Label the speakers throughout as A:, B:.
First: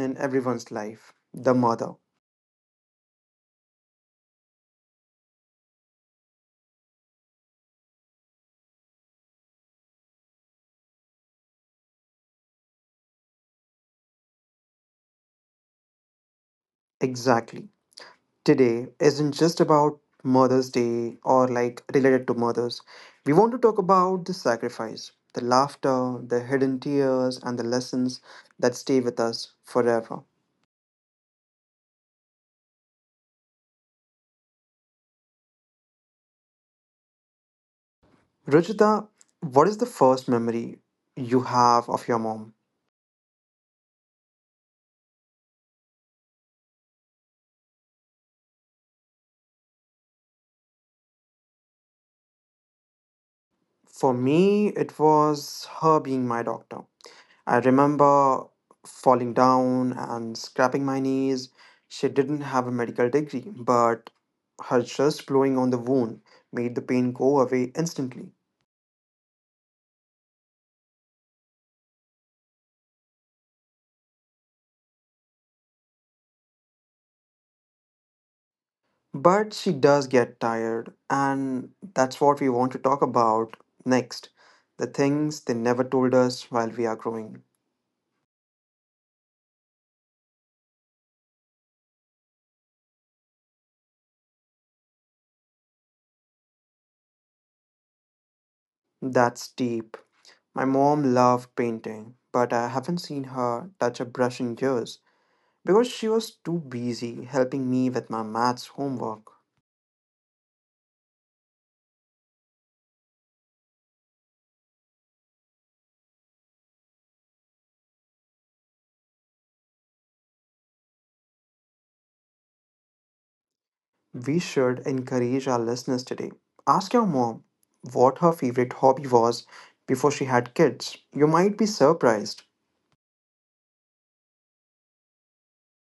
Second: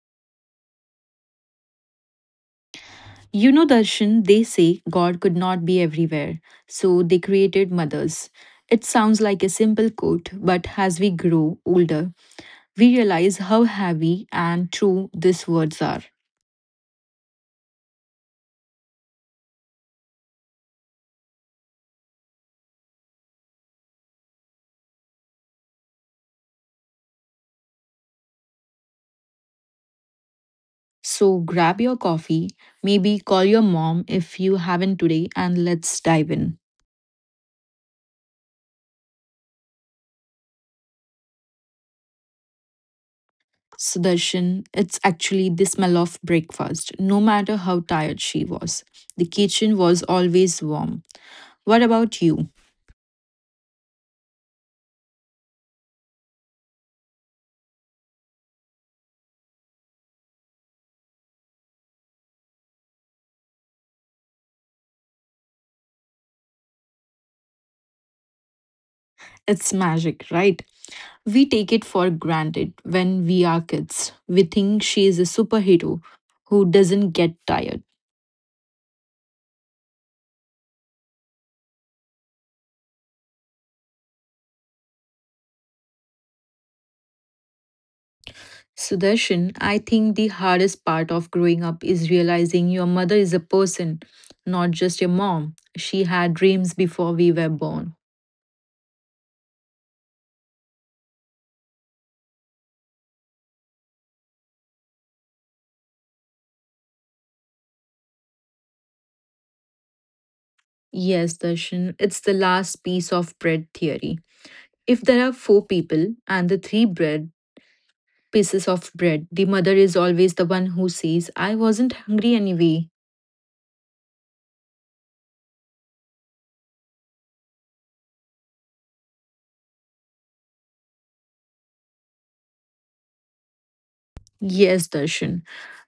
A: in everyone's life, the mother.
B: You know, Darshan, they say God could not be everywhere, so they created mothers. It sounds like a simple quote, but as we grow older, we realize how heavy and true these words are.
A: Exactly. Today isn't just about Mother's Day or like related to mothers. We want to talk about the sacrifice, the laughter, the hidden tears, and the lessons that stay with us forever.
B: So grab your coffee, maybe call your mom if you haven't today, and let's dive in.
A: Ruchita, what is the first memory you have of your mom?
B: Sudarshan, it's actually the smell of breakfast, no matter how tired she was. The kitchen was always warm. What about you?
A: For me, it was her being my doctor. I remember falling down and scraping my knees. She didn't have a medical degree, but her just blowing on the wound made the pain go away instantly.
B: It's magic, right? We take it for granted when we are kids. We think she is a superhero who doesn't get tired.
A: But she does get tired, and that's what we want to talk about next. The things they never told us while we are growing.
B: Sudarshan, I think the hardest part of growing up is realizing your mother is a person, not just a mom. She had dreams before we were born.
A: That's deep. My mom loved painting, but I haven't seen her touch a brush in years because she was too busy helping me with my maths homework.
B: Yes, Darshan, it's the last piece of bread theory. If there are four people and the three bread pieces of bread, the mother is always the one who says, I wasn't hungry anyway.
A: We should encourage our listeners today. Ask your mom what her favorite hobby was before she had kids. You might be surprised.
B: Yes, Darshan.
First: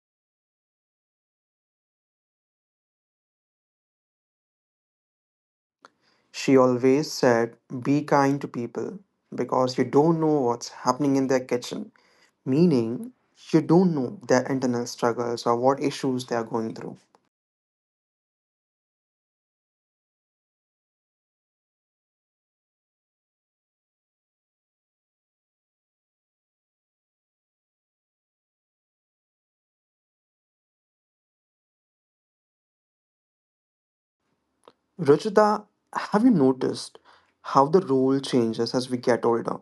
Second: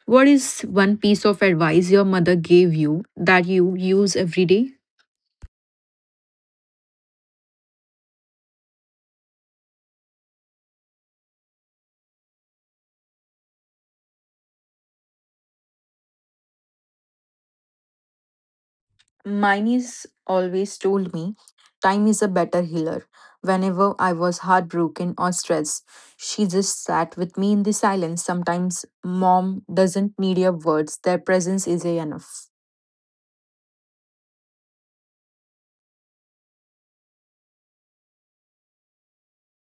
B: What is one piece of advice your mother gave you that you use every day?
A: She always said, be kind to people because you don't know what's happening in their kitchen, meaning you don't know their internal struggles or what issues they are going through.
B: Mine always told me time is a better healer. Whenever I was heartbroken or stressed, she just sat with me in the silence. Sometimes mom doesn't need your words, their presence is enough.
A: Rajita, have you noticed how the role changes as we get older?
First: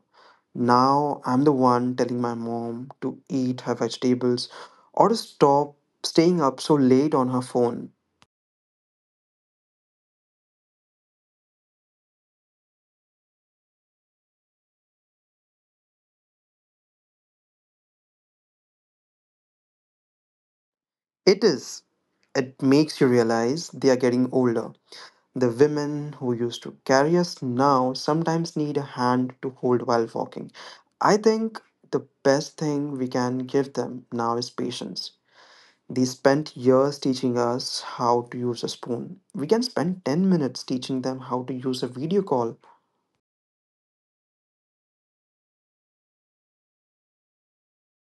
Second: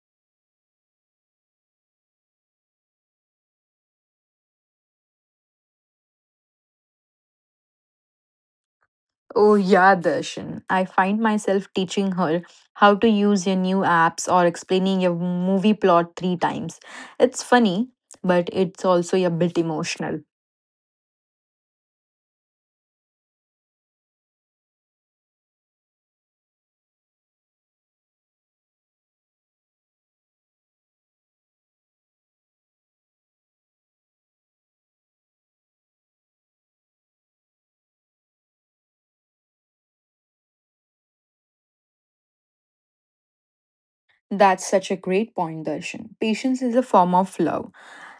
A: Now I'm the one telling my mom to eat her vegetables or to stop staying up so late on her phone.
B: Oh, yeah, Darshan. I find myself teaching her how to use your new apps or explaining your movie plot three times. It's funny, but it's also a bit emotional.
A: It is. It makes you realize they are getting older. The women who used to carry us now sometimes need a hand to hold while walking. I think the best thing we can give them now is patience. They spent years teaching us how to use a spoon. We can spend 10 minutes teaching them how to use a video call.
B: That's such a great point, Darshan. Patience is a form of love.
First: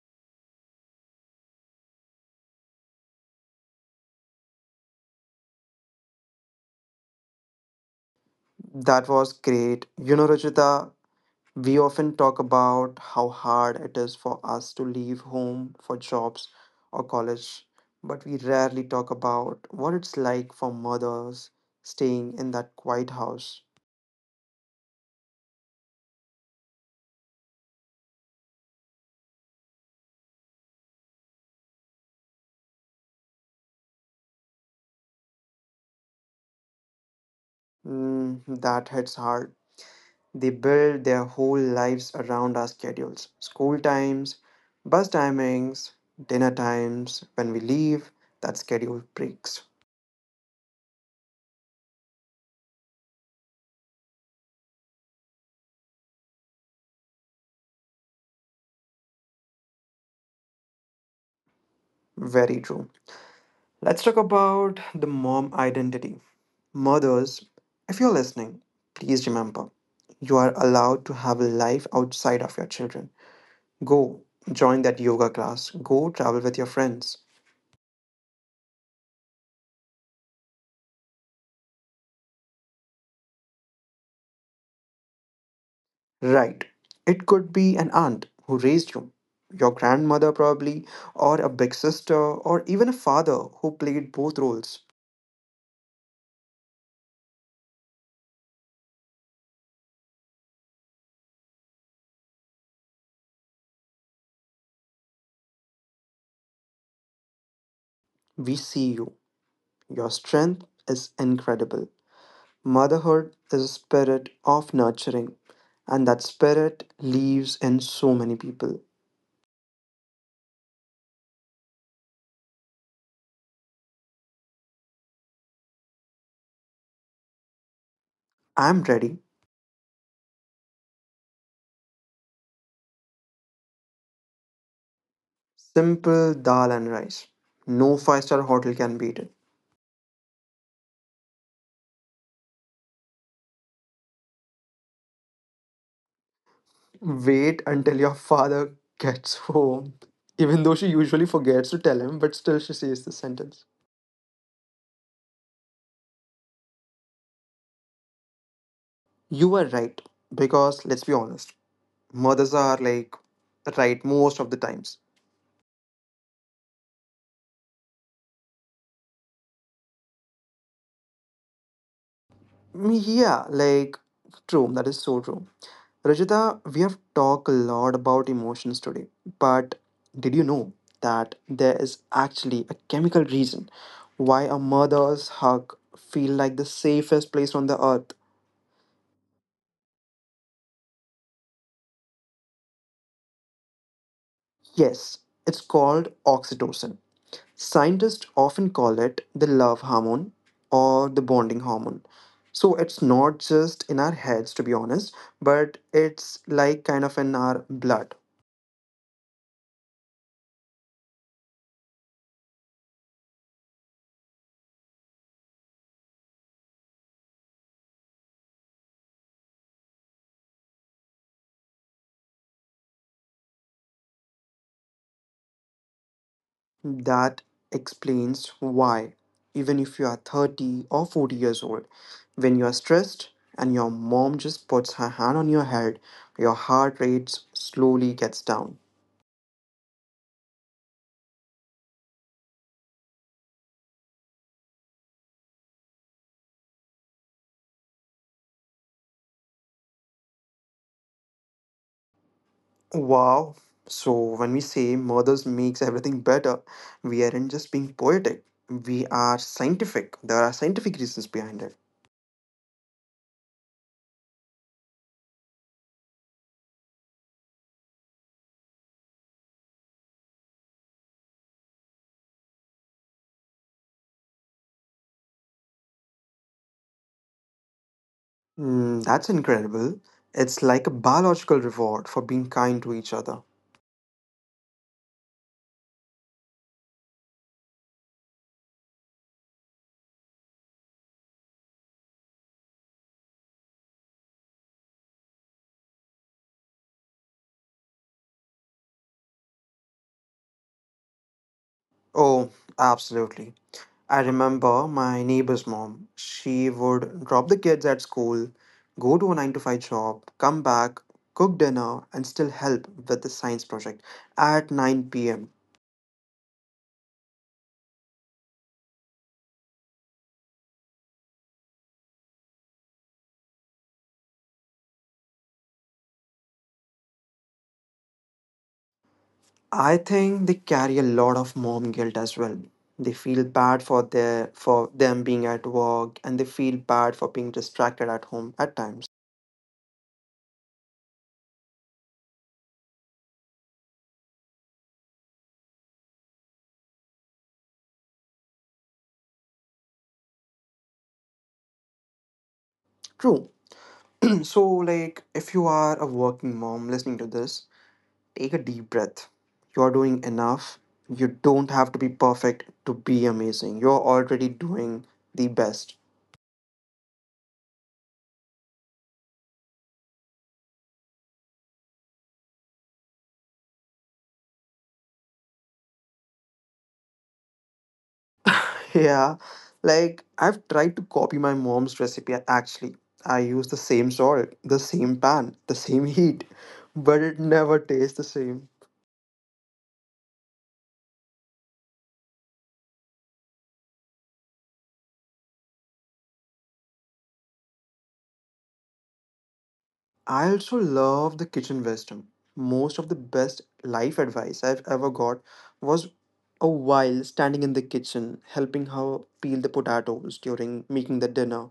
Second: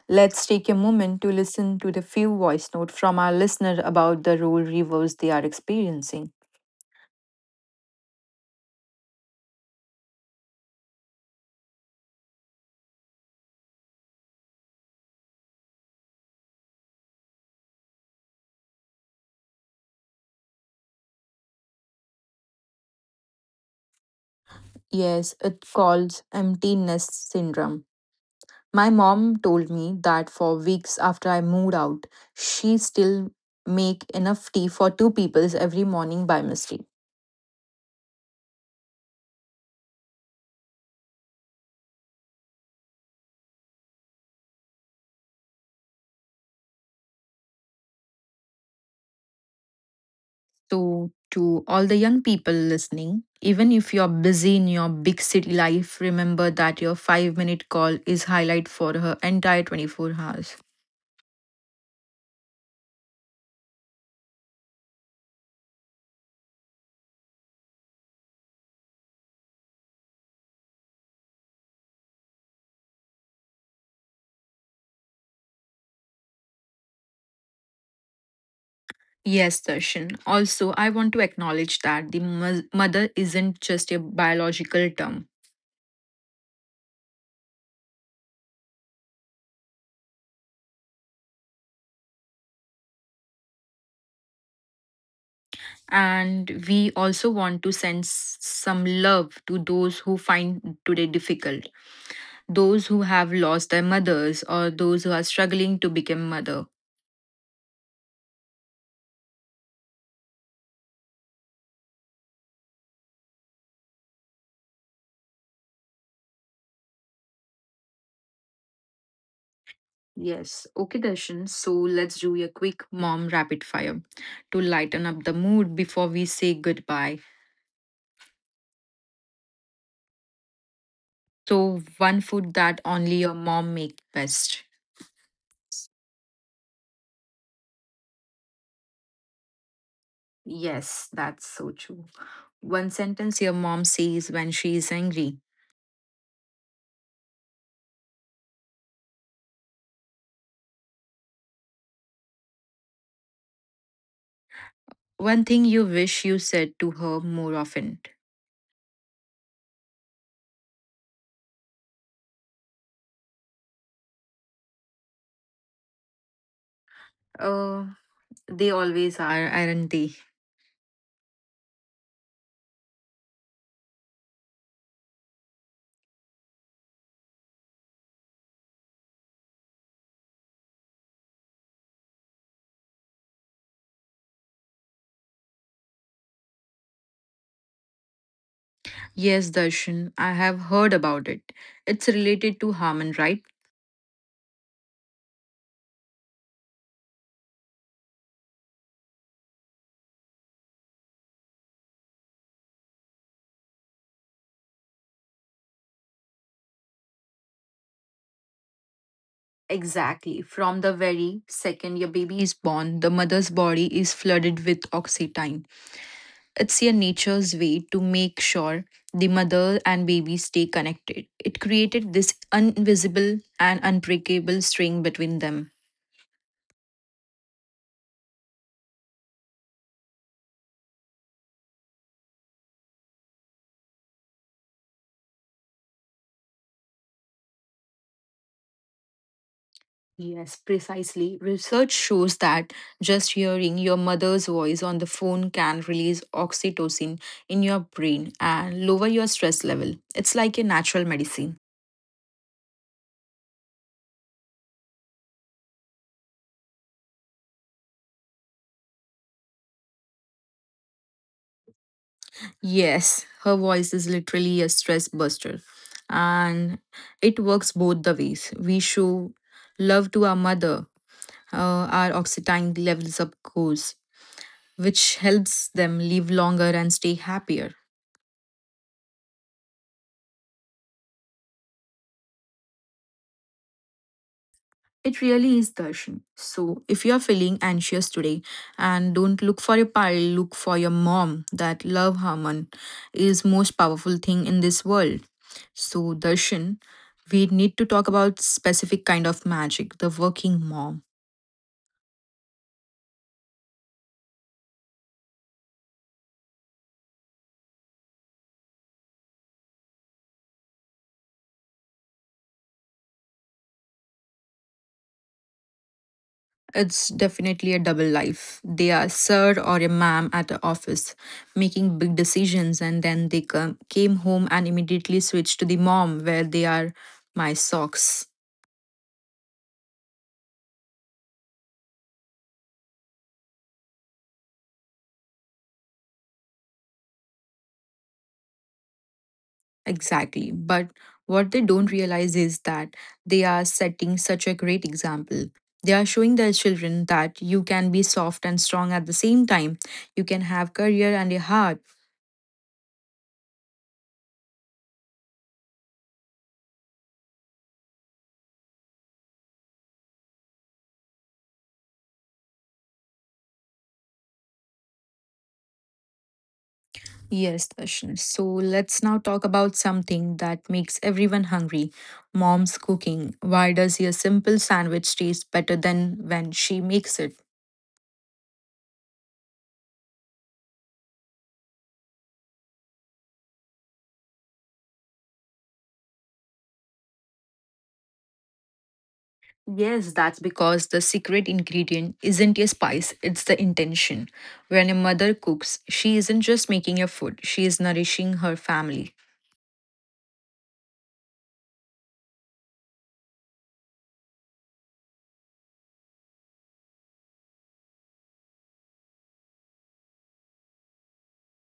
B: Let's take a moment to listen to the few voice notes from our listener about the role reverse they are experiencing.
A: That was great. You know, Rajita, we often talk about how hard it is for us to leave home for jobs or college, but we rarely talk about what it's like for mothers staying in that quiet house.
B: Yes, it calls emptiness syndrome. My mom told me that for weeks after I moved out, she still make enough tea for two peoples every morning by mistake.
A: Mm, that hits hard. They build their whole lives around our schedules, school times, bus timings, dinner times. When we leave, that schedule breaks.
B: So, to all the young people listening, even if you're busy in your big city life, remember that your 5-minute call is highlight for her entire 24 hours.
A: Very true. Let's talk about the mom identity. Mothers, if you're listening, please remember you are allowed to have a life outside of your children. Go join that yoga class, go travel with your friends.
B: Yes, Darshan. Also, I want to acknowledge that the mother isn't just a biological term.
A: Right. It could be an aunt who raised you, your grandmother probably, or a big sister, or even a father who played both roles.
B: And we also want to send some love to those who find today difficult, those who have lost their mothers, or those who are struggling to become mother.
A: We see you. Your strength is incredible. Motherhood is a spirit of nurturing, and that spirit lives in so many people.
B: Yes. Okay, Darshan. So let's do a quick mom rapid fire to lighten up the mood before we say goodbye.
A: I'm ready.
B: So, one food that only your mom make best.
A: Simple dal and rice. No five-star hotel can beat it.
B: Yes, that's so true. One sentence your mom says when she is angry.
A: Wait until your father gets home. Even though she usually forgets to tell him, but still she says the sentence.
B: One thing you wish you said to her more often.
A: You were right, because let's be honest, mothers are like right most of the times.
B: Uh, they always are, aren't they?
A: Yeah, like true, that is so true. Rajita, we have talked a lot about emotions today, but did you know that there is actually a chemical reason why a mother's hug feel like the safest place on the earth?
B: Yes, Darshan, I have heard about it. It's related to Harmon, right?
A: Yes, it's called oxytocin. Scientists often call it the love hormone or the bonding hormone. So it's not just in our heads, to be honest, but it's like kind of in our blood.
B: Exactly. From the very second your baby is born, the mother's body is flooded with oxytocin. It's your nature's way to make sure the mother and baby stay connected. It created this invisible and unbreakable string between them.
A: That explains why, even if you are 30 or 40 years old, when you are stressed and your mom just puts her hand on your head, your heart rate slowly gets down.
B: Yes, precisely. Research shows that just hearing your mother's voice on the phone can release oxytocin in your brain and lower your stress level. It's like a natural medicine.
A: Wow. So when we say mothers makes everything better, we aren't just being poetic. We are scientific. There are scientific reasons behind it.
B: Yes, her voice is literally a stress buster, and it works both the ways. We show love to our mother, our oxytocin levels up goes, which helps them live longer and stay happier.
A: Mm, that's incredible. It's like a biological reward for being kind to each other.
B: It really is Darshan. So, if you're feeling anxious today, and don't look for your pile, look for your mom. That love hormone is most powerful thing in this world. So, Darshan, we need to talk about specific kind of magic, the working mom.
A: Oh, absolutely. I remember my neighbor's mom. She would drop the kids at school, go to a 9 to 5 job, come back, cook dinner, and still help with the science project at 9 p.m.
B: It's definitely a double life. They are sir or a ma'am at the office, making big decisions, and then they came home and immediately switch to the mom, where they are my socks.
A: I think they carry a lot of mom guilt as well. They feel bad for their for them being at work and they feel bad for being distracted at home at times.
B: Exactly. But what they don't realize is that they are setting such a great example. They are showing their children that you can be soft and strong at the same time. You can have career and a heart.
A: True. So like if you are a working mom listening to this, take a deep breath. You are doing enough. You don't have to be perfect to be amazing. You're already doing the best.
B: Yes, Darshan. So let's now talk about something that makes everyone hungry. Mom's cooking. Why does your simple sandwich taste better than when she makes it?
A: Yeah, like I've tried to copy my mom's recipe actually. I use the same salt, the same pan, the same heat, but it never tastes the same.
B: Yes, that's because the secret ingredient isn't a spice, it's the intention. When a mother cooks, she isn't just making a food, she is nourishing her family.
A: I also love the kitchen wisdom. Most of the best life advice I've ever got was a while standing in the kitchen helping her peel the potatoes during making the dinner.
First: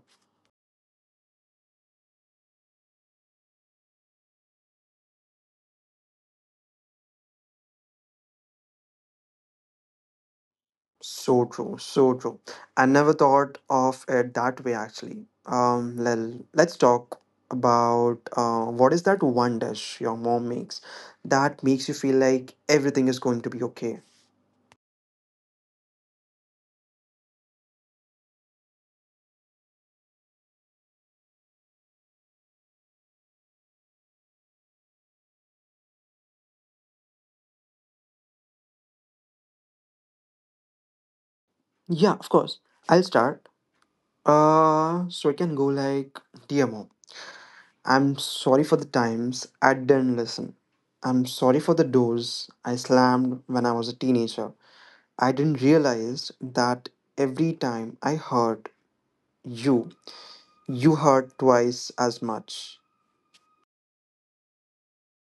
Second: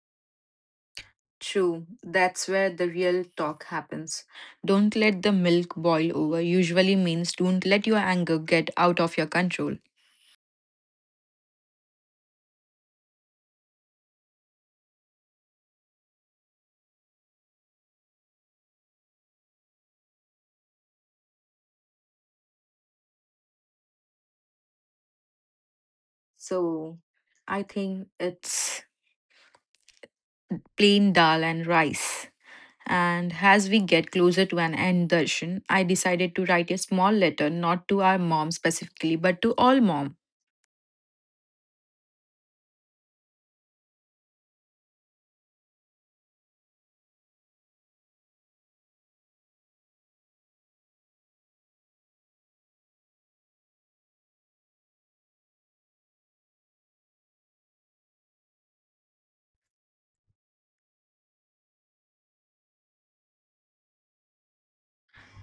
B: True, that's where the real talk happens. Don't let the milk boil over usually means don't let your anger get out of your control.
A: So true, so true. I never thought of it that way actually. Let's talk about what is that one dish your mom makes that makes you feel like everything is going to be okay.
B: So, I think it's plain dal and rice. And as we get closer to an end session, I decided to write a small letter, not to our mom specifically, but to all mom.
A: Yeah, of course. I'll start. So I can go like, dear mom, I'm sorry for the times I didn't listen. I'm sorry for the doors I slammed when I was a teenager. I didn't realize that every time I hurt you, you heard twice as much.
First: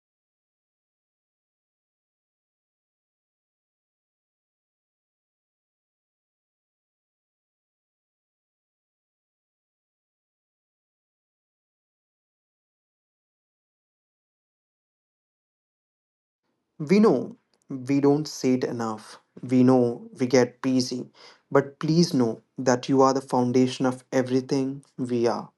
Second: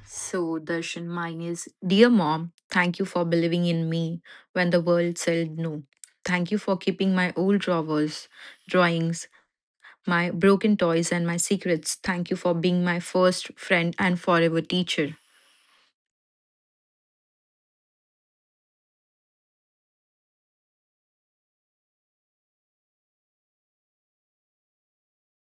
B: So, Darshan, mine is Dear Mom, thank you for believing in me when the world said no. Thank you for keeping my old drawers, drawings, my broken toys, and my secrets. Thank you for being my first friend and forever teacher.
A: We know we don't say it enough. We know we get busy. But please know that you are the foundation of everything we are.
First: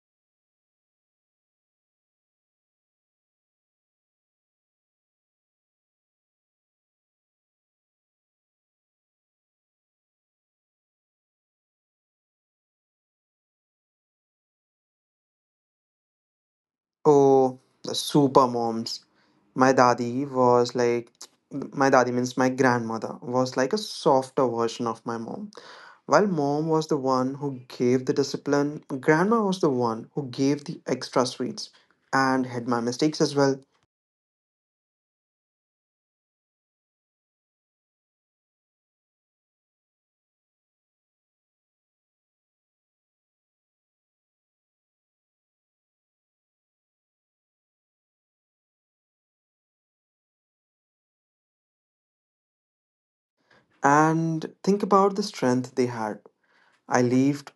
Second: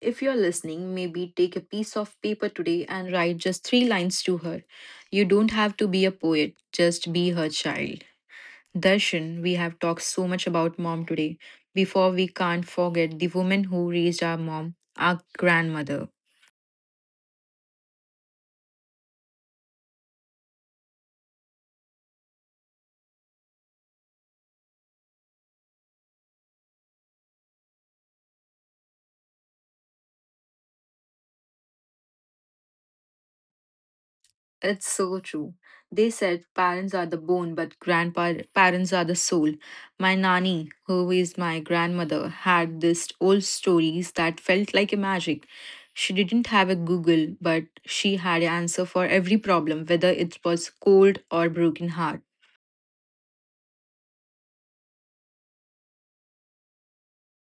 B: If you're listening, maybe take a piece of paper today and write just three lines to her. You don't have to be a poet, just be her child. Darshan, we have talked so much about mom today. Before we can't forget the woman who raised our mom, our grandmother.
A: Oh, the super moms. My dadi was like, my dadi means my grandmother, was like a softer version of my mom. While mom was the one who gave the discipline, grandma was the one who gave the extra sweets and had my mistakes as well.
B: It's so true. They said parents are the bone, but grandparents are the soul. My nanny, who is my grandmother, had this old stories that felt like a magic. She didn't have a Google, but she had an answer for every problem, whether it was cold or broken heart.
A: And think about the strength they had. I lived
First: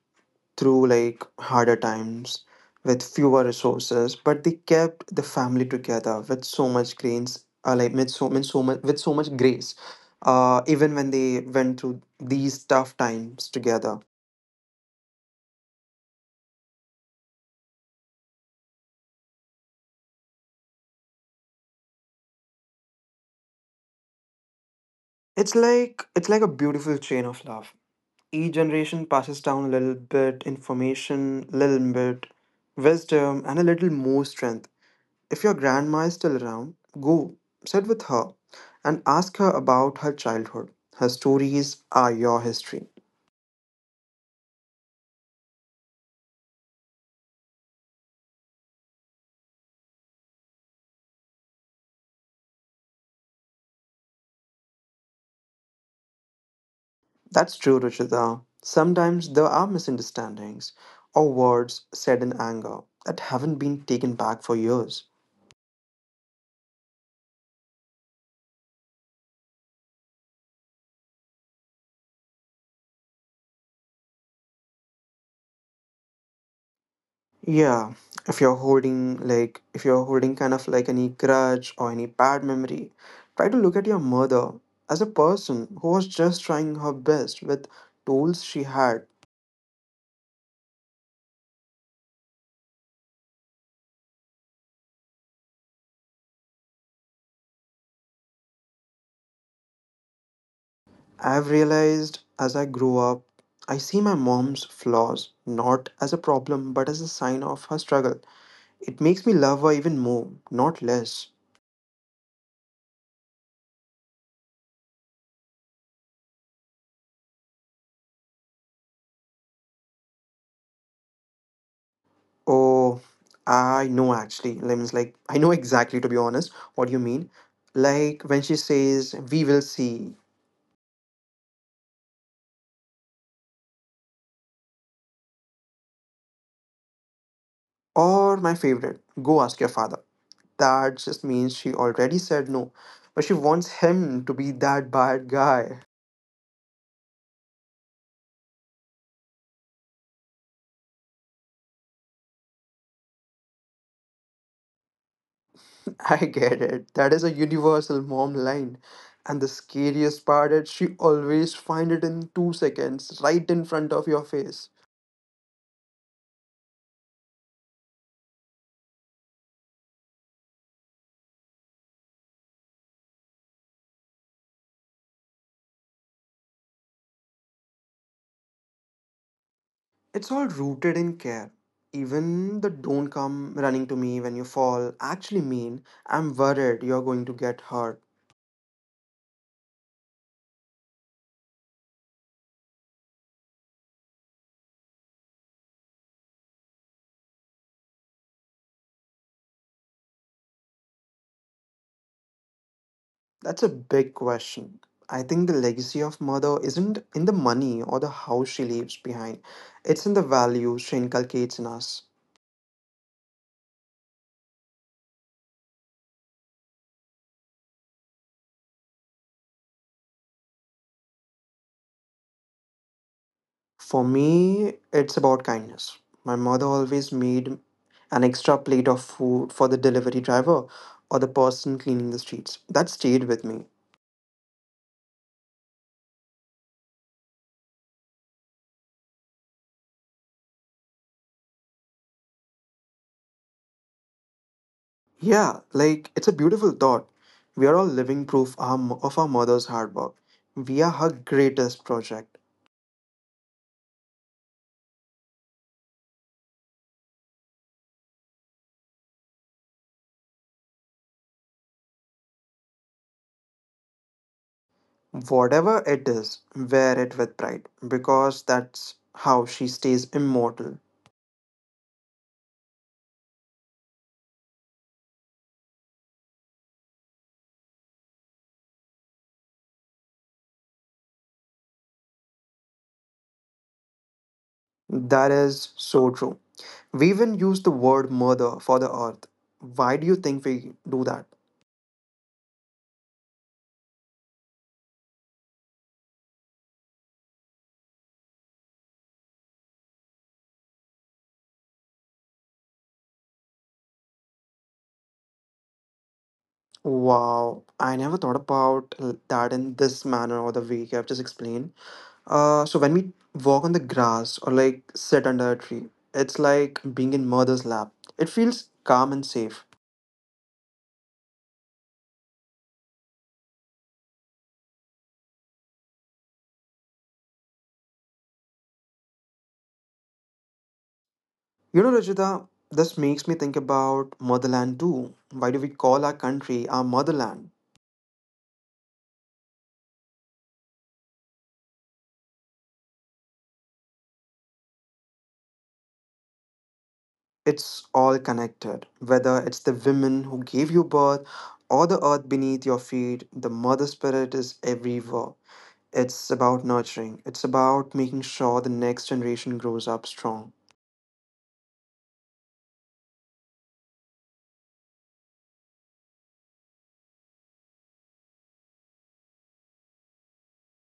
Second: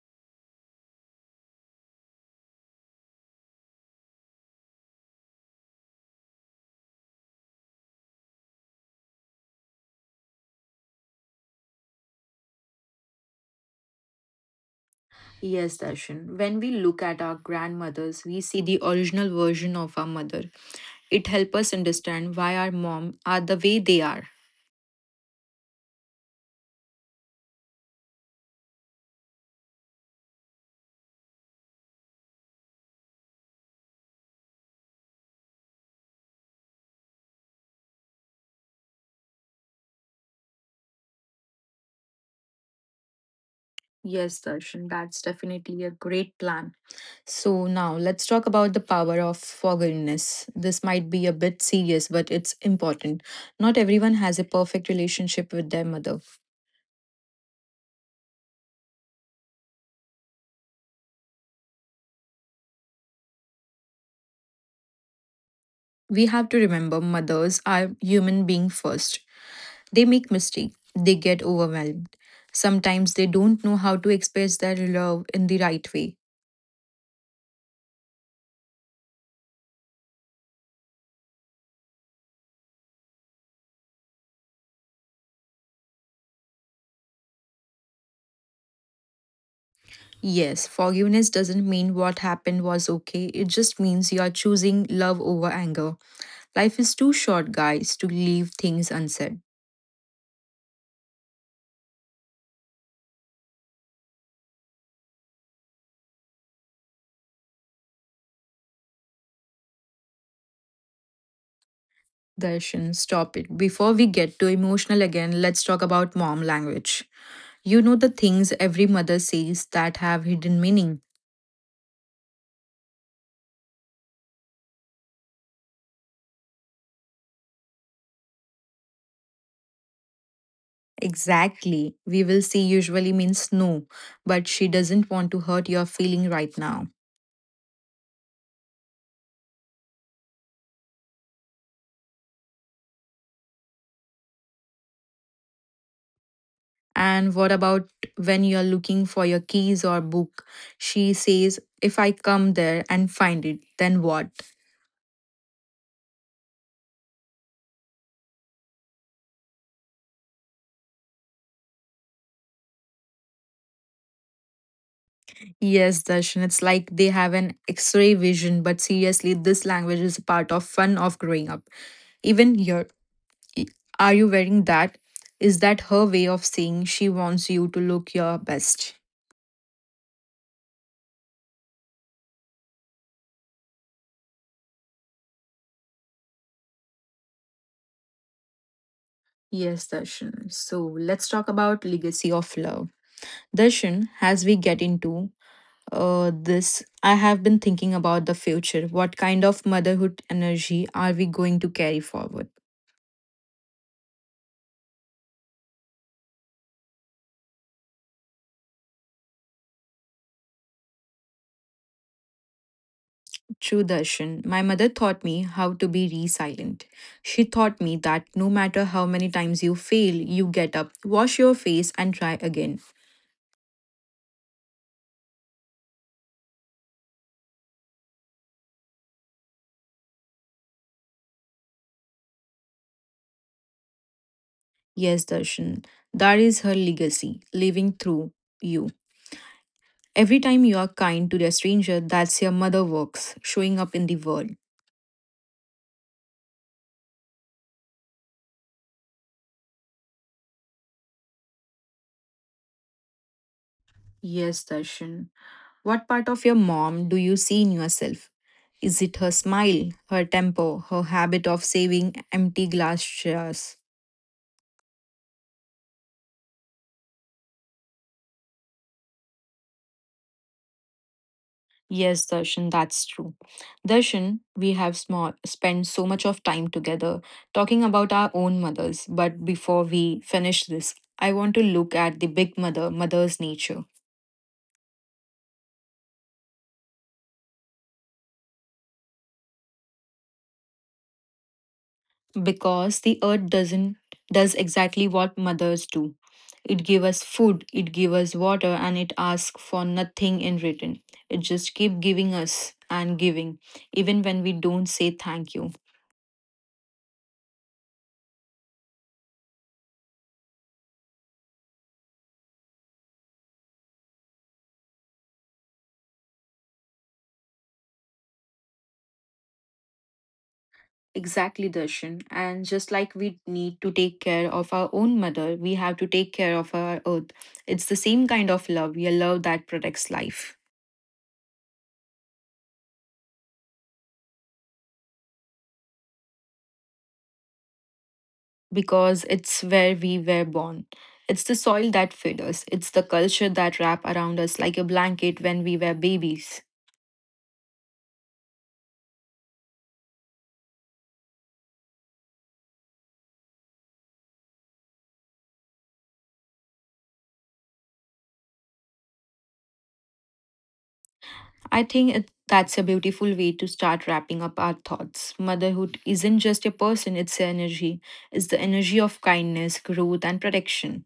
A: through like harder times with fewer resources, but they kept the family together with so much grace, like with so much grace, even when they went through these tough times together.
B: Yes, Darshan. When we look at our grandmothers, we see the original version of our mother. It helps us understand why our mom are the way they are.
A: It's like a beautiful chain of love. Each generation passes down a little bit information, little bit wisdom, and a little more strength. If your grandma is still around, go sit with her and ask her about her childhood. Her stories are your history.
B: Yes, Darshan, that's definitely a great plan. So, now let's talk about the power of forgiveness. This might be a bit serious, but it's important. Not everyone has a perfect relationship with their mother.
A: That's true, Ruchita. Sometimes there are misunderstandings or words said in anger that haven't been taken back for years.
B: We have to remember mothers are human beings first. They make mistakes, they get overwhelmed. Sometimes they don't know how to express their love in the right way.
A: Yeah, if you're holding kind of like any grudge or any bad memory, try to look at your mother as a person who was just trying her best with tools she had.
B: Yes, forgiveness doesn't mean what happened was okay, it just means you are choosing love over anger. Life is too short, guys, to leave things unsaid.
A: I've realized as I grow up, I see my mom's flaws not as a problem but as a sign of her struggle. It makes me love her even more, not less.
B: Darshan, stop it. Before we get too emotional again, let's talk about mom language. You know the things every mother says that have hidden meaning.
A: Oh, I know actually. Like, means like I know exactly to be honest what you mean. Like when she says we will see,
B: Exactly. We will see usually means no, but she doesn't want to hurt your feeling right now.
A: or my favorite, go ask your father. That just means she already said no, but she wants him to be that bad guy.
B: And what about when you're looking for your keys or book? She says, if I come there and find it, then what?
A: I get it. That is a universal mom line. And the scariest part is she always find it in 2 seconds right in front of your face.
B: Yes, Darshan, it's like they have an x ray vision, but seriously, this language is a part of fun of growing up even your i- Are you wearing that? Is that her way of saying she wants you to look your best?
A: It's all rooted in care. Even the don't come running to me when you fall actually mean I'm worried you're going to get hurt.
B: Yes, Darshan. So let's talk about legacy of love. Darshan, as we get into this, I have been thinking about the future. What kind of motherhood energy are we going to carry forward?
A: That's a big question. I think the legacy of mother isn't in the money or the house she leaves behind. It's in the values she inculcates in us.
B: True, Darshan. My mother taught me how to be resilient. She taught me that no matter how many times you fail, you get up, wash your face, and try again.
A: For me, it's about kindness. My mother always made an extra plate of food for the delivery driver or the person cleaning the streets. That stayed with me.
B: Yes, Darshan, that is her legacy, living through you. Every time you are kind to a stranger, that's your mother works, showing up in the world.
A: Yeah, like it's a beautiful thought. We are all living proof of our mother's hard work. We are her greatest project,
B: Yes, Darshan. What part of your mom do you see in yourself? Is it her smile, her temper, her habit of saving empty glass jars?
A: whatever it is. Wear it with pride because that's how she stays immortal.
B: Yes, Darshan, that's true. Darshan, we have small, spent so much of time together talking about our own mothers. But before we finish this, I want to look at the big mother, mother's nature.
A: That is so true. We even use the word mother for the earth. Why do you think we do that?
B: Because the earth doesn't does exactly what mothers do. It give us food, it give us water, and it asks for nothing in return. It just keep giving us and giving, even when we don't say thank you.
A: Wow, I never thought about that in this manner or the way you have just explained. So when we walk on the grass or like sit under a tree, it's like being in mother's lap. It feels calm and safe.
B: Exactly, Darshan. And just like we need to take care of our own mother, we have to take care of our earth. It's the same kind of love, a love that protects life
A: You know, Rajita, this makes me think about motherland too. Why do we call our country our motherland?
B: because it's where we were born. It's the soil that fed us, it's the culture that wrap around us like a blanket when we were babies.
A: It's all connected. Whether it's the women who gave you birth or the earth beneath your feet, the mother spirit is everywhere. It's about nurturing. It's about making sure the next generation grows up strong.
B: I think it, that's a beautiful way to start wrapping up our thoughts. Motherhood isn't just a person, it's an energy. It's the energy of kindness, growth, and protection.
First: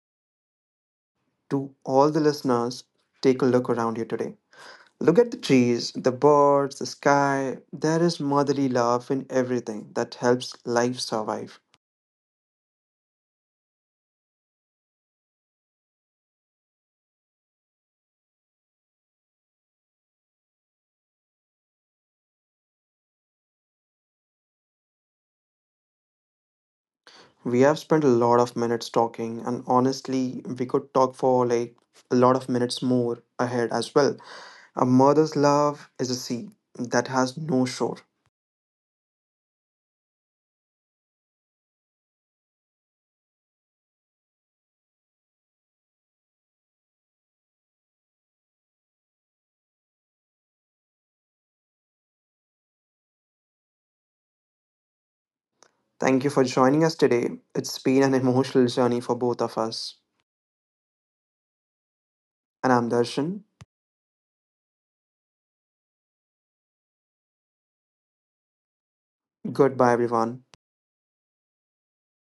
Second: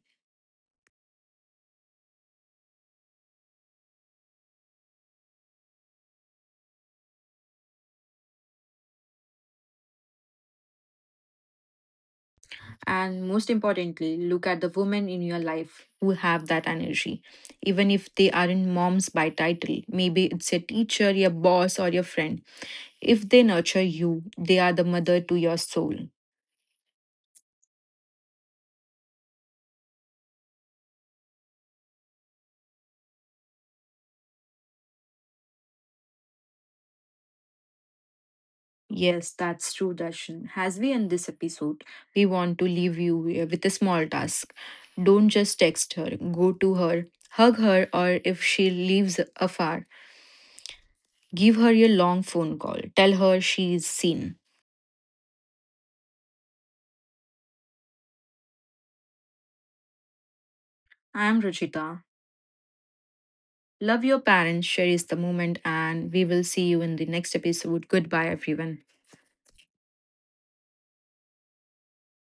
A: To all the listeners, take a look around you today. Look at the trees, the birds, the sky. There is motherly love in everything that helps life survive.
B: And most importantly, look at the women in your life who have that energy. Even if they aren't moms by title, maybe it's a teacher, your boss, or your friend. If they nurture you, they are the mother to your soul.
A: We have spent a lot of minutes talking, and honestly, we could talk for like a lot of minutes more ahead as well. A mother's love is a sea that has no shore.
B: Yes, that's true, Darshan. As we end this episode, we want to leave you with a small task. Don't just text her, go to her, hug her, or if she lives afar, give her your long phone call. Tell her she is seen.
A: Thank you for joining us today. It's been an emotional journey for both of us.
B: I am Ruchita.
A: And I'm Darshan.
B: Love your parents, cherish the moment, and we will see you in the next episode. Goodbye, everyone.
A: Goodbye, everyone.